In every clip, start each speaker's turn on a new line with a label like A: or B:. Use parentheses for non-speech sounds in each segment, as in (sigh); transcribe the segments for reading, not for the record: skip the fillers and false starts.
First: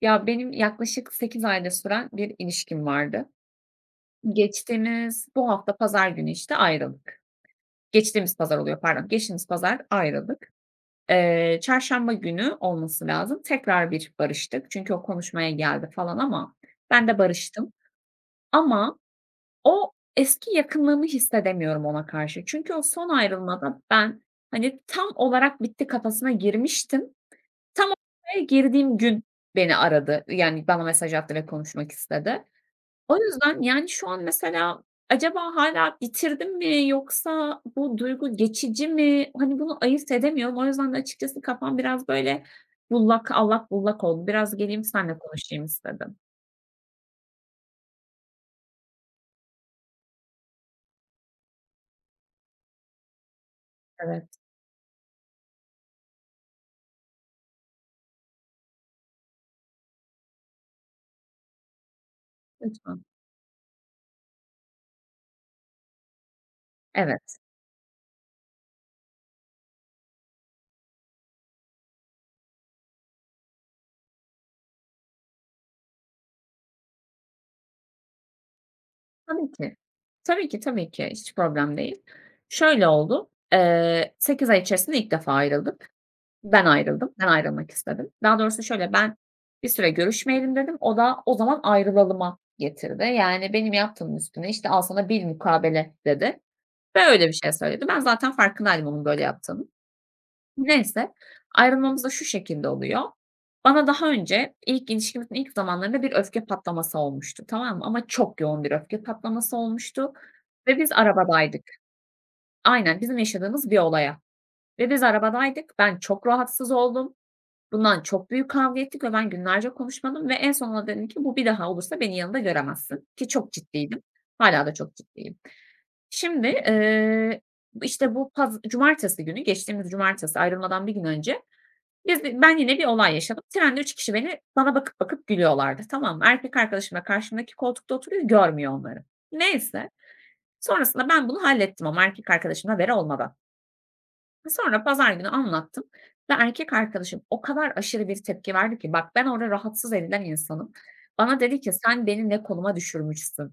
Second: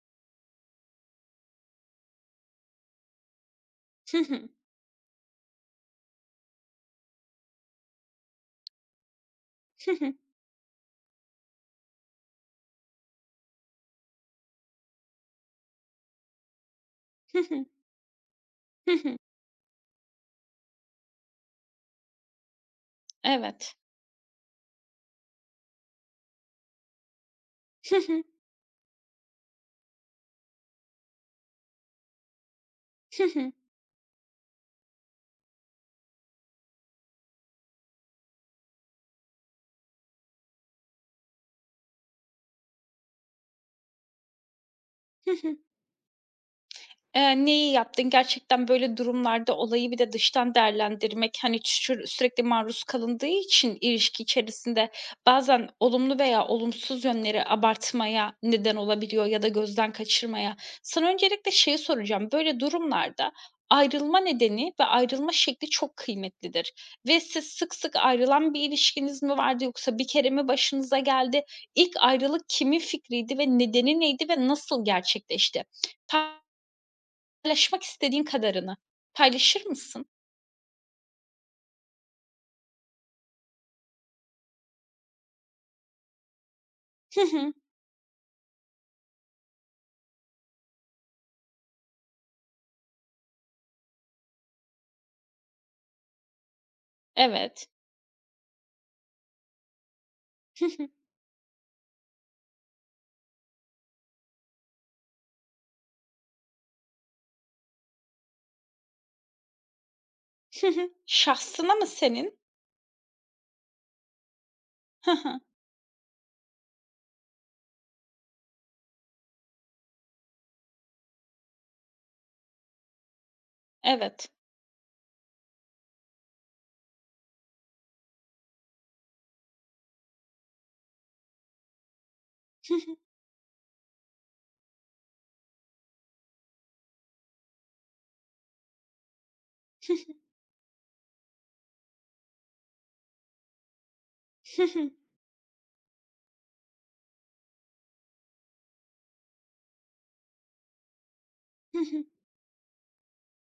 A: Ya, benim yaklaşık 8 ayda süren bir ilişkim vardı.
B: Hı hı.
A: Geçtiğimiz bu hafta pazar günü, işte, ayrıldık. Geçtiğimiz pazar oluyor, pardon. Geçtiğimiz pazar
B: Hı hı.
A: ayrıldık. Çarşamba günü olması lazım. Tekrar bir barıştık. Çünkü o konuşmaya geldi falan ama ben de
B: Hı hı.
A: barıştım.
B: Hı
A: Ama
B: hı.
A: o eski yakınlığımı hissedemiyorum ona karşı. Çünkü o son
B: Evet.
A: ayrılmada ben, hani, tam olarak bitti kafasına girmiştim. Tam
B: Hı hı.
A: oraya girdiğim gün beni aradı. Yani, bana mesaj attı ve konuşmak istedi. O
B: Hı hı.
A: yüzden, yani, şu an mesela acaba hâlâ bitirdim mi yoksa bu duygu geçici mi? Hani, bunu ayırt edemiyorum. O yüzden de açıkçası kafam biraz böyle bullak, allak bullak oldu. Biraz geleyim seninle
B: Hı hı.
A: konuşayım istedim.
B: Neyi yaptın? Gerçekten böyle durumlarda olayı bir de dıştan değerlendirmek, hani, sürekli maruz kalındığı için ilişki
A: Evet,
B: içerisinde bazen olumlu veya olumsuz yönleri abartmaya neden olabiliyor ya da gözden kaçırmaya. Sana öncelikle şeyi soracağım, böyle
A: lütfen.
B: durumlarda ayrılma nedeni ve ayrılma şekli çok kıymetlidir ve
A: Evet,
B: siz sık sık ayrılan bir ilişkiniz mi vardı yoksa bir kere mi başınıza geldi? İlk ayrılık kimin fikriydi ve nedeni neydi ve nasıl gerçekleşti? Pa Paylaşmak istediğin kadarını
A: tabii
B: paylaşır
A: ki.
B: mısın?
A: Tabii ki, tabii ki. Hiç problem değil. Şöyle oldu, 8 ay içerisinde ilk defa ayrıldık. Ben ayrıldım.
B: Hı
A: Ben
B: hı.
A: ayrılmak istedim. Daha doğrusu şöyle, ben bir süre görüşmeyelim dedim. O da o zaman ayrılalıma getirdi. Yani benim yaptığımın üstüne, işte, "Al sana bil mukabele." dedi ve öyle bir şey
B: Evet.
A: söyledi. Ben zaten farkındaydım onun böyle yaptığını.
B: Hı hı.
A: Neyse, ayrılmamız da şu şekilde oluyor. Bana daha önce ilk ilişkimizin ilk zamanlarında bir öfke patlaması olmuştu, tamam mı? Ama çok yoğun bir öfke patlaması olmuştu
B: Hı
A: ve
B: hı.
A: biz
B: Şahsına
A: arabadaydık.
B: mı senin?
A: Aynen, bizim yaşadığımız bir olaya ve biz
B: Hı hı.
A: arabadaydık. Ben çok rahatsız oldum. Bundan çok büyük kavga ettik ve ben günlerce konuşmadım ve en sonunda dedim ki "Bu bir daha olursa beni yanında göremezsin." Ki çok ciddiydim.
B: Evet.
A: Hâlâ da çok ciddiyim. Şimdi, işte, bu cumartesi günü, geçtiğimiz cumartesi ayrılmadan bir gün önce ben
B: Hı
A: yine bir
B: hı.
A: olay yaşadım. Trende 3 kişi bana bakıp bakıp gülüyorlardı, tamam mı? Erkek arkadaşım da karşımdaki koltukta oturuyor, görmüyor onları. Neyse,
B: Hı
A: sonrasında ben bunu hallettim ama erkek arkadaşım haberi olmadan. Sonra
B: hı.
A: pazar günü anlattım ve erkek arkadaşım o kadar aşırı bir tepki verdi ki bak ben orada rahatsız edilen insanım. Bana dedi ki
B: Hı hı.
A: sen beni ne konuma düşürmüşsün.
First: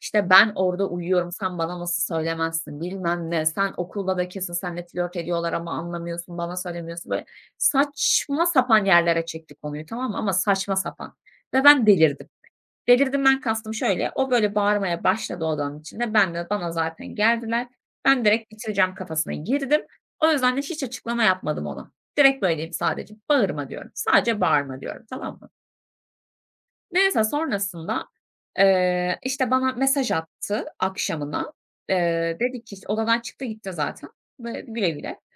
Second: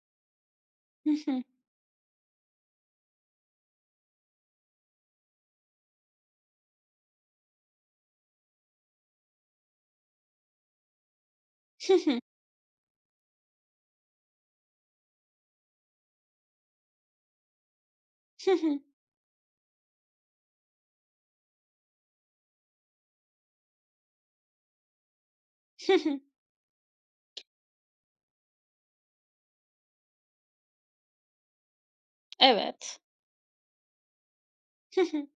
A: İşte ben orada
B: Hı
A: uyuyorum
B: hı.
A: sen bana nasıl söylemezsin bilmem ne. Sen okulda da kesin seninle flört ediyorlar ama anlamıyorsun bana söylemiyorsun. Böyle saçma sapan yerlere çekti konuyu, tamam mı, ama saçma sapan. Ve ben
B: Hı hı.
A: delirdim. Delirdiğimden kastım şöyle, o böyle bağırmaya başladı odanın içinde. Ben de bana zaten geldiler. Ben
B: Hı
A: direkt
B: hı.
A: bitireceğim kafasına girdim. O yüzden de hiç açıklama yapmadım ona. Direkt böyleyim sadece. "Bağırma." diyorum. Sadece "Bağırma." diyorum, tamam mı?
B: Hı hı.
A: Neyse sonrasında, işte, bana mesaj attı akşamına. Dedi ki, işte,
B: Evet.
A: odadan çıktı gitti zaten ve güle
B: Hı
A: güle.
B: hı.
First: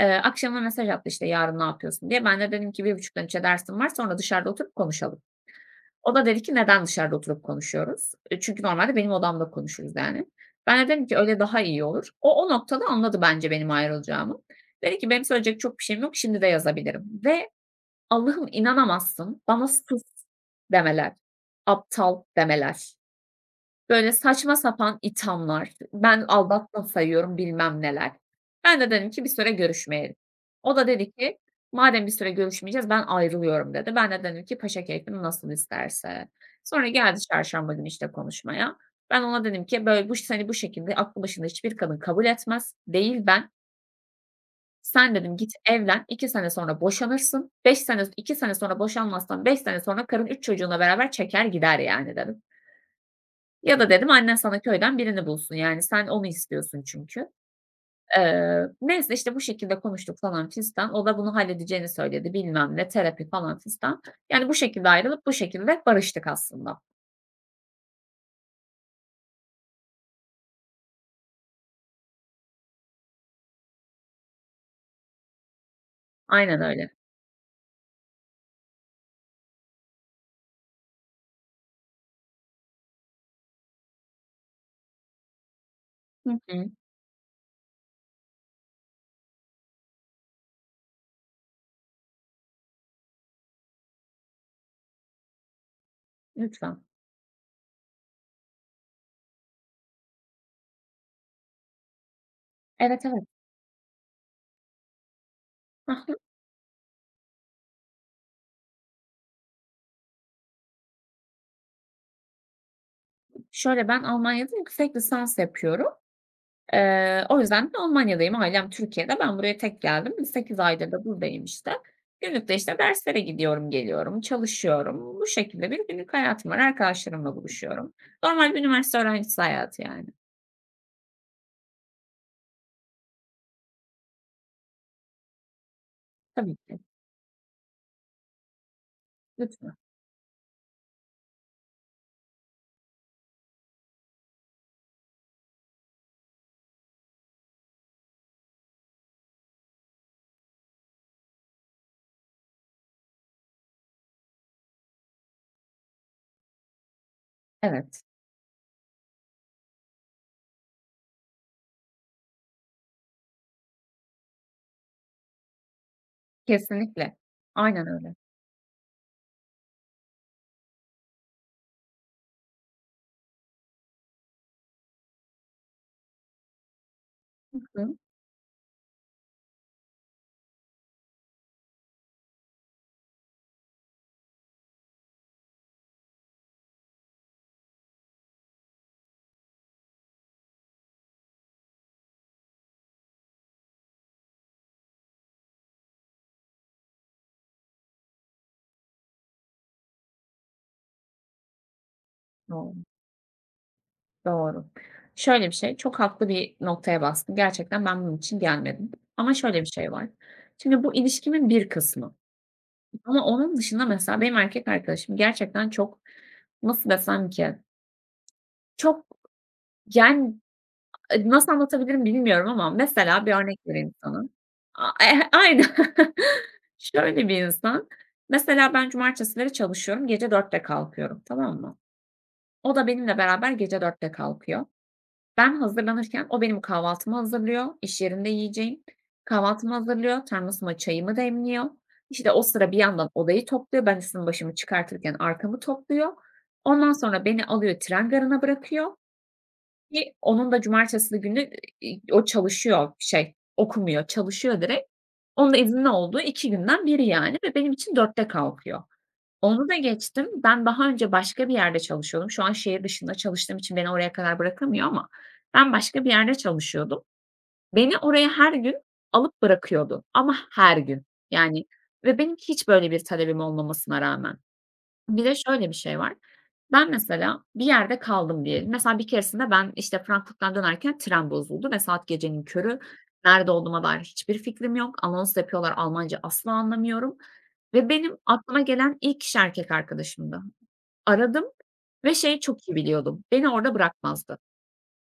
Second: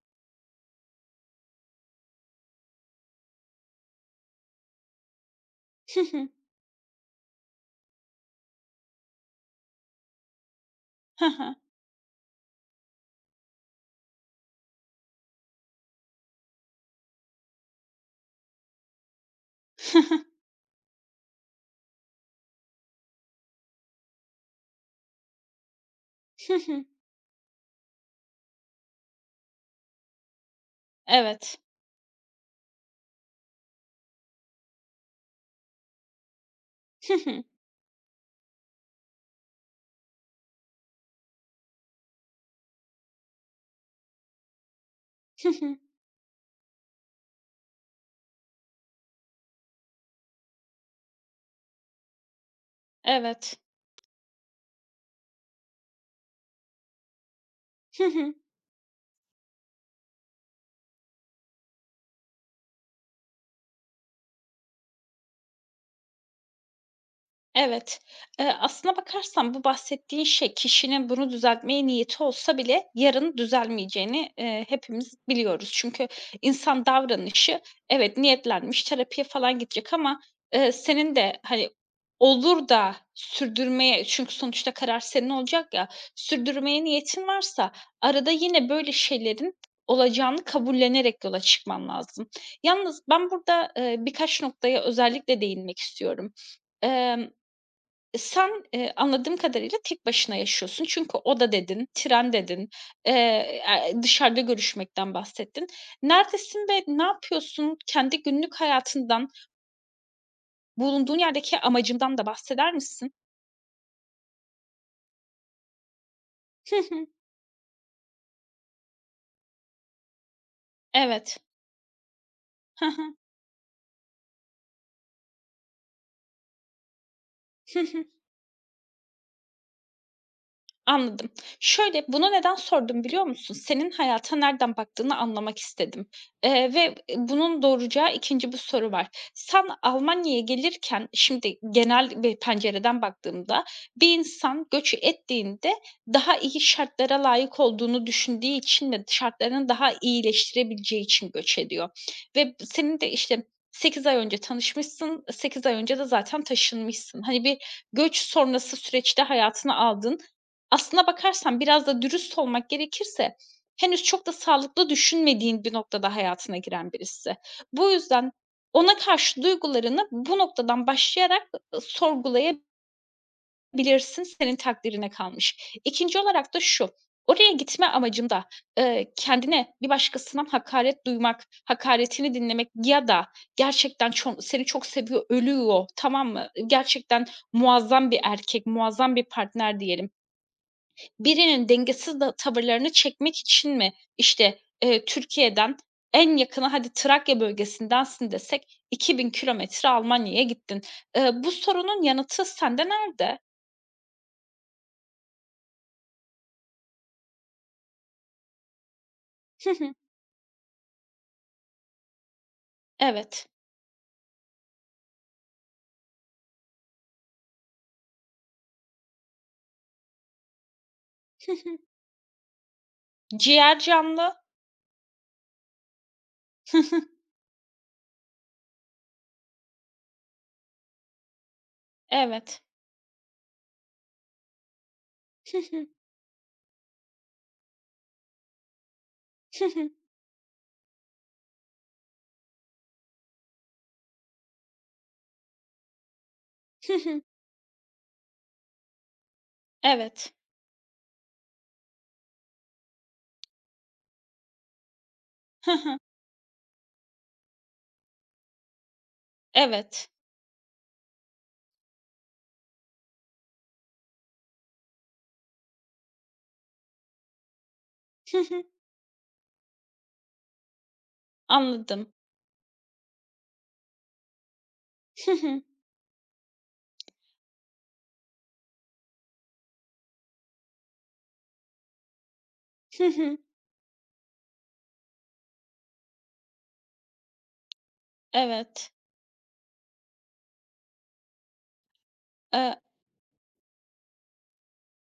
A: Akşamına mesaj attı, işte, "Yarın ne yapıyorsun?" diye. Ben de dedim ki, "1.30'dan 3'e dersim var. Sonra dışarıda oturup konuşalım."
B: Hı
A: O da
B: hı.
A: dedi ki, "Neden dışarıda oturup konuşuyoruz?" E, çünkü normalde benim odamda konuşuruz yani. Ben de dedim ki,
B: Hı
A: "Öyle
B: hı.
A: daha iyi olur." O noktada anladı bence benim ayrılacağımı. Dedi ki, "Benim söyleyecek çok bir şeyim yok, şimdi de yazabilirim." Ve Allah'ım inanamazsın, bana
B: Hı
A: "Sus!"
B: hı.
A: demeler, "Aptal!" demeler. Böyle saçma sapan ithamlar, ben
B: Hı
A: aldatma
B: hı.
A: sayıyorum bilmem neler. Ben de dedim ki bir süre görüşmeyelim. O da dedi ki
B: Evet.
A: madem bir süre görüşmeyeceğiz ben ayrılıyorum dedi. Ben de dedim ki paşa keyfim nasıl isterse. Sonra
B: Hı
A: geldi
B: hı.
A: çarşamba günü işte konuşmaya. Ben ona dedim ki böyle bu seni bu şekilde aklı başında hiçbir kadın kabul etmez. Değil ben. Sen dedim
B: Hı
A: git
B: hı.
A: evlen. 2 sene sonra boşanırsın. 5 sene 2 sene sonra boşanmazsan, 5 sene sonra karın 3 çocuğuna beraber çeker gider yani dedim.
B: Evet.
A: Ya da dedim annen sana köyden birini bulsun. Yani sen onu istiyorsun çünkü.
B: Hı hı.
A: Neyse, işte, bu şekilde konuştuk falan fistan. O da bunu halledeceğini söyledi, bilmem ne, terapi falan fistan. Yani bu şekilde ayrılıp bu şekilde barıştık aslında.
B: Evet. Aslına bakarsan bu bahsettiğin şey kişinin bunu düzeltmeye niyeti olsa bile yarın düzelmeyeceğini, hepimiz biliyoruz. Çünkü
A: Aynen
B: insan
A: öyle.
B: davranışı evet niyetlenmiş, terapiye falan gidecek ama, senin de, hani, olur da sürdürmeye çünkü sonuçta karar senin olacak ya,
A: Hı hı.
B: sürdürmeye niyetin varsa arada yine böyle şeylerin olacağını kabullenerek yola çıkman lazım. Yalnız ben burada, birkaç noktaya özellikle değinmek istiyorum.
A: Lütfen.
B: Sen, anladığım kadarıyla tek başına yaşıyorsun. Çünkü oda dedin, tren dedin,
A: Evet, evet.
B: dışarıda görüşmekten bahsettin.
A: Hı.
B: Neredesin ve ne yapıyorsun? Kendi günlük hayatından, bulunduğun yerdeki amacından da bahseder misin?
A: Şöyle, ben Almanya'da yüksek lisans yapıyorum.
B: Hı hı.
A: O yüzden de Almanya'dayım. Ailem Türkiye'de. Ben buraya tek geldim. 8 aydır da
B: Evet.
A: buradayım işte. Günlük de işte derslere gidiyorum, geliyorum, çalışıyorum. Bu şekilde bir günlük hayatım var. Arkadaşlarımla
B: Hı
A: buluşuyorum.
B: hı.
A: Normal bir üniversite öğrencisi hayatı yani.
B: Anladım. Şöyle, bunu neden sordum biliyor musun? Senin hayata nereden baktığını anlamak istedim,
A: Tabii ki.
B: ve bunun doğuracağı ikinci bir soru var. Sen
A: Lütfen.
B: Almanya'ya gelirken, şimdi genel bir pencereden baktığımda, bir insan göç ettiğinde daha iyi şartlara layık olduğunu düşündüğü için ve şartlarını daha iyileştirebileceği için göç ediyor ve senin de, işte, 8 ay önce tanışmışsın, 8 ay önce de zaten taşınmışsın. Hani, bir
A: Evet.
B: göç sonrası süreçte hayatını aldın. Aslına bakarsan biraz da dürüst olmak gerekirse henüz çok da sağlıklı düşünmediğin bir noktada hayatına giren
A: Kesinlikle.
B: birisi.
A: Aynen
B: Bu
A: öyle.
B: yüzden ona karşı duygularını bu noktadan başlayarak, sorgulayabilirsin, senin takdirine kalmış. 2'nci olarak da şu, oraya gitme
A: Hı.
B: amacında, kendine bir başkasından hakaret duymak, hakaretini dinlemek ya da gerçekten seni çok seviyor, ölüyor, tamam mı? Gerçekten muazzam bir erkek, muazzam bir partner diyelim. Birinin dengesiz da tavırlarını çekmek için mi, işte, Türkiye'den en yakına hadi Trakya bölgesindensin desek 2.000 kilometre Almanya'ya gittin. Bu sorunun yanıtı
A: Doğru.
B: sende nerede?
A: Doğru. Şöyle bir şey, çok haklı bir noktaya bastın. Gerçekten ben bunun için gelmedim. Ama şöyle bir
B: Hı
A: şey
B: hı.
A: var. Şimdi bu ilişkimin bir kısmı. Ama
B: Evet.
A: onun dışında mesela benim erkek arkadaşım gerçekten çok. Nasıl desem ki? Çok, yani,
B: Hı
A: nasıl
B: hı.
A: anlatabilirim bilmiyorum ama mesela bir örnek
B: Ciğer
A: vereyim sana.
B: canlı.
A: A eh aynen. (laughs)
B: Hı hı.
A: Şöyle bir insan, mesela ben cumartesileri çalışıyorum, gece 4'te kalkıyorum, tamam mı?
B: Evet.
A: O da benimle beraber gece 4'te kalkıyor. Ben
B: Hı hı.
A: hazırlanırken o benim kahvaltımı hazırlıyor, iş yerinde yiyeceğim.
B: Hı
A: Kahvaltımı
B: hı.
A: hazırlıyor, termosuma çayımı demliyor. İşte, o sıra bir yandan odayı topluyor, ben üstümü başımı çıkartırken arkamı topluyor. Ondan
B: Hı hı.
A: sonra beni alıyor, tren garına bırakıyor. Ki
B: Evet.
A: onun da cumartesili günü, o çalışıyor, şey, okumuyor, çalışıyor direkt. Onun da
B: Hı
A: izinli
B: hı.
A: olduğu 2 günden biri yani ve benim için 4'te kalkıyor. Onu da
B: Evet.
A: geçtim, ben daha önce başka bir yerde çalışıyordum. Şu an şehir dışında çalıştığım için beni oraya kadar bırakamıyor ama ben başka bir yerde çalışıyordum. Beni oraya
B: Hı
A: her
B: hı.
A: gün alıp bırakıyordu ama her gün yani
B: Anladım.
A: ve benim hiç böyle bir talebim olmamasına rağmen. Bir
B: Hı
A: de
B: hı.
A: şöyle bir şey var. Ben mesela bir yerde kaldım diyelim. Mesela bir keresinde ben, işte, Frankfurt'tan dönerken tren bozuldu ve saat gecenin körü.
B: Hı hı.
A: Nerede olduğuma dair hiçbir fikrim yok. Anons yapıyorlar, Almanca asla anlamıyorum ve benim aklıma
B: Evet.
A: gelen ilk kişi erkek arkadaşımdı. Aradım ve şeyi çok iyi
B: Eee,
A: biliyordum, beni orada bırakmazdı.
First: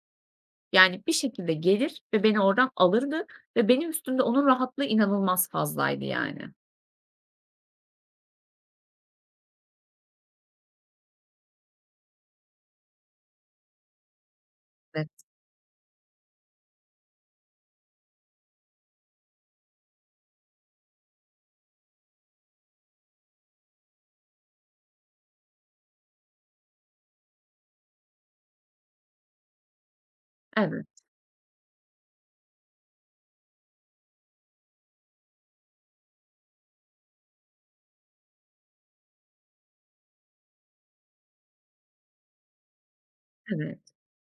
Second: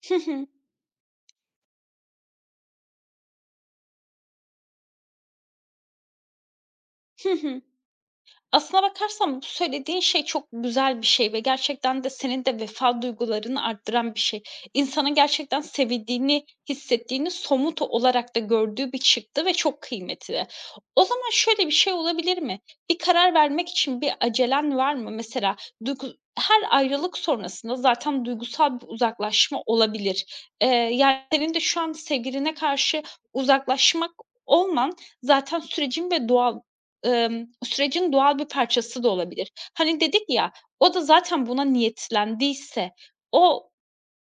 B: hı hı.
A: Yani bir şekilde gelir ve beni oradan alırdı ve benim üstümde onun rahatlığı inanılmaz fazlaydı yani.
B: Hı hı. Aslına bakarsan bu söylediğin şey çok güzel bir şey ve gerçekten de senin de vefa duygularını arttıran bir şey.
A: Evet.
B: İnsanın gerçekten sevildiğini, hissettiğini somut olarak da gördüğü bir çıktı ve çok kıymetli. O zaman şöyle bir şey olabilir mi? Bir karar vermek için bir acelen var mı? Mesela duygu her ayrılık sonrasında zaten duygusal bir uzaklaşma olabilir.
A: Evet,
B: Yani senin de şu an sevgiline karşı uzaklaşmak olman zaten sürecin doğal bir parçası da olabilir. Hani, dedik ya, o da zaten buna niyetlendiyse, o
A: evet.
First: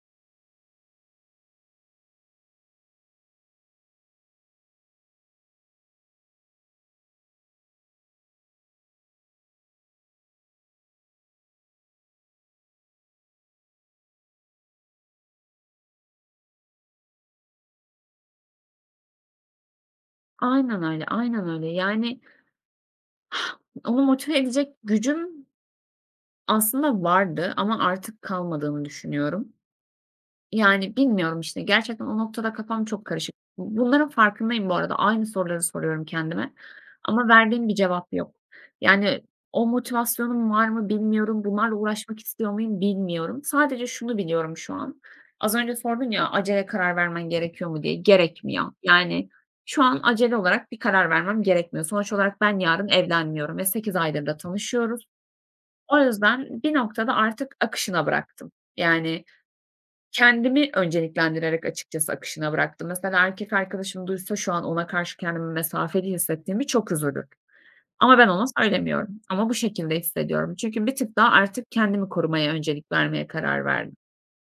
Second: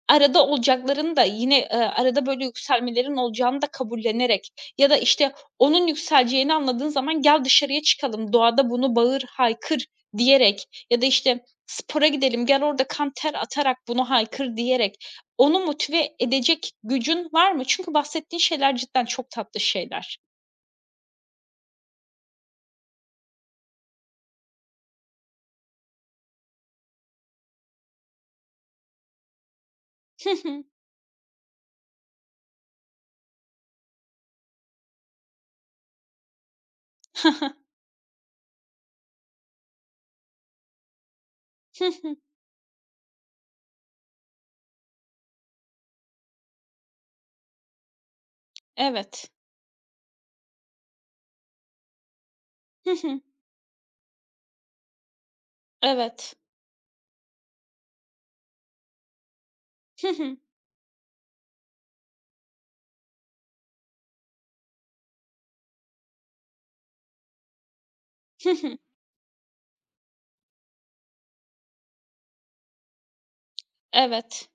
B: arada olacakların da yine, arada böyle yükselmelerin olacağını da kabullenerek ya da, işte, onun yükseleceğini anladığın zaman "Gel dışarıya çıkalım, doğada bunu bağır, haykır." diyerek ya da, işte, "Spora gidelim, gel orada kan ter atarak bunu haykır." diyerek onu motive edecek gücün var mı? Çünkü bahsettiğin şeyler cidden çok tatlı şeyler.
A: Aynen öyle, aynen öyle. Yani, onu motive edecek gücüm aslında vardı ama artık kalmadığını düşünüyorum.
B: Hı hı.
A: Yani, bilmiyorum, işte, gerçekten o noktada kafam çok karışık. Bunların farkındayım bu arada. Aynı soruları soruyorum kendime ama verdiğim bir
B: (laughs)
A: cevap yok. Yani, o motivasyonum var mı bilmiyorum. Bunlarla
B: Hı hı.
A: uğraşmak istiyor muyum bilmiyorum. Sadece şunu biliyorum şu an. Az önce sordun ya, acele karar vermen gerekiyor mu diye. Gerekmiyor. Yani,
B: Evet.
A: şu an acele olarak bir karar vermem gerekmiyor. Sonuç olarak ben yarın
B: Hı hı.
A: evlenmiyorum ve 8 aydır da tanışıyoruz. O
B: Evet.
A: yüzden bir noktada artık akışına bıraktım. Yani,
B: Hı hı.
A: kendimi önceliklendirerek açıkçası akışına bıraktım. Mesela erkek arkadaşım duysa şu an ona karşı kendimi mesafeli hissettiğimi çok üzülür. Ama ben ona
B: Hı hı.
A: söylemiyorum. Ama bu şekilde hissediyorum. Çünkü bir tık daha artık kendimi korumaya öncelik vermeye karar verdim.
B: Evet.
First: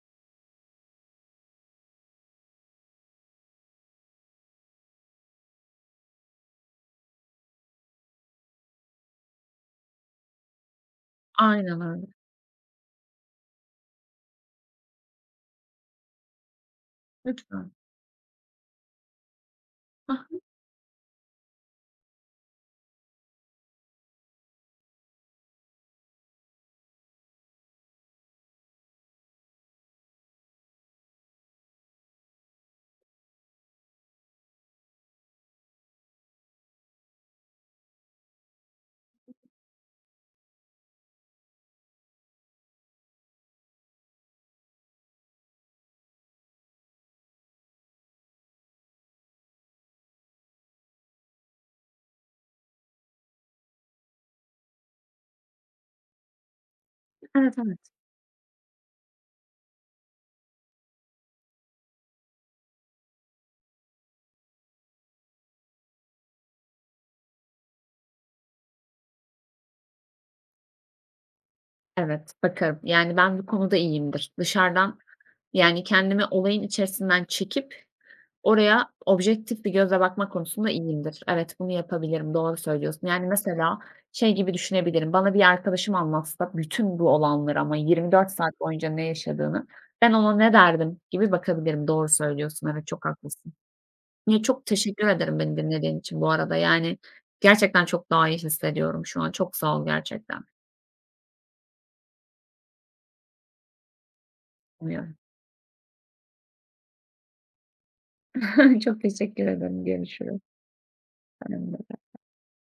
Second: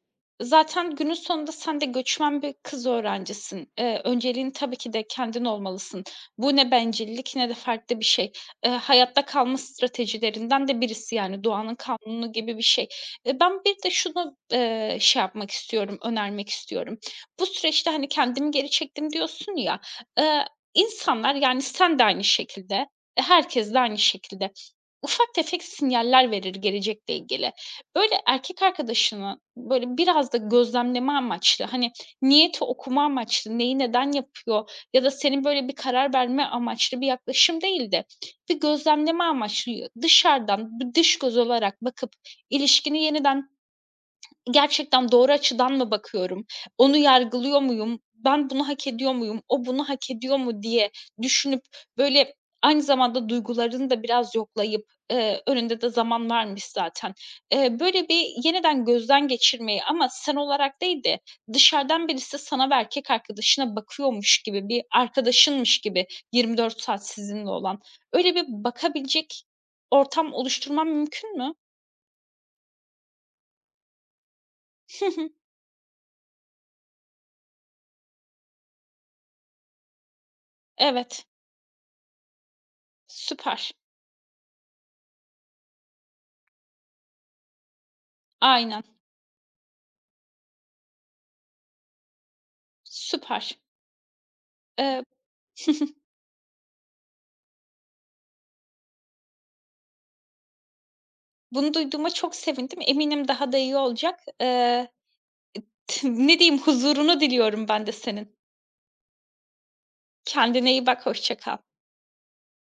B: Zaten günün sonunda sen de göçmen bir kız öğrencisin. Önceliğin tabii ki de kendin olmalısın. Bu ne bencillik ne de farklı bir şey. Hayatta kalma stratejilerinden de birisi yani doğanın
A: Aynen öyle.
B: kanunu gibi bir şey. Ben bir de şunu, şey yapmak istiyorum, önermek istiyorum. Bu
A: Lütfen.
B: süreçte, hani, kendimi geri çektim diyorsun ya,
A: Hah,
B: eee, insanlar yani sen de aynı şekilde, herkes de aynı şekilde ufak tefek sinyaller verir gelecekle ilgili. Böyle, erkek arkadaşını, böyle, biraz da gözlemleme amaçlı, hani, niyeti okuma amaçlı, neyi neden yapıyor ya da senin, böyle, bir karar verme amaçlı bir yaklaşım değil de bir gözlemleme amaçlı, dışarıdan, bir dış göz olarak bakıp ilişkini yeniden. Gerçekten doğru açıdan mı bakıyorum? Onu yargılıyor muyum? Ben bunu hak ediyor muyum? O bunu hak ediyor mu diye düşünüp, böyle, aynı zamanda duygularını da biraz yoklayıp, önünde de zaman varmış zaten.
A: evet, evet.
B: Böyle bir yeniden gözden geçirmeyi ama sen olarak değil de dışarıdan birisi sana ve erkek arkadaşına bakıyormuş gibi, bir arkadaşınmış gibi 24 saat sizinle olan, öyle bir bakabilecek ortam oluşturmam mümkün mü?
A: Evet, bakarım. Yani ben bu konuda iyiyimdir. Dışarıdan
B: (laughs)
A: yani kendimi olayın içerisinden çekip oraya objektif bir gözle bakma konusunda iyiyimdir.
B: Evet,
A: Evet, bunu yapabilirim, doğru söylüyorsun. Yani,
B: süper.
A: mesela şey gibi düşünebilirim, bana bir arkadaşım anlatsa bütün bu olanları ama 24 saat
B: Aynen.
A: boyunca ne yaşadığını, ben ona ne derdim gibi bakabilirim. Doğru söylüyorsun, evet, çok
B: Süper.
A: haklısın. Ya, çok
B: Eee,
A: teşekkür ederim beni
B: (laughs)
A: dinlediğin için bu arada. Yani, gerçekten çok daha iyi hissediyorum şu an. Çok sağ ol gerçekten.
B: Bunu duyduğuma çok sevindim. Eminim daha da iyi olacak.
A: Umuyorum.
B: (laughs) Ne diyeyim, huzurunu diliyorum ben de senin.
A: (laughs) Çok teşekkür ederim. Görüşürüz.
B: Kendine iyi bak, hoşça kal.
A: Sen de.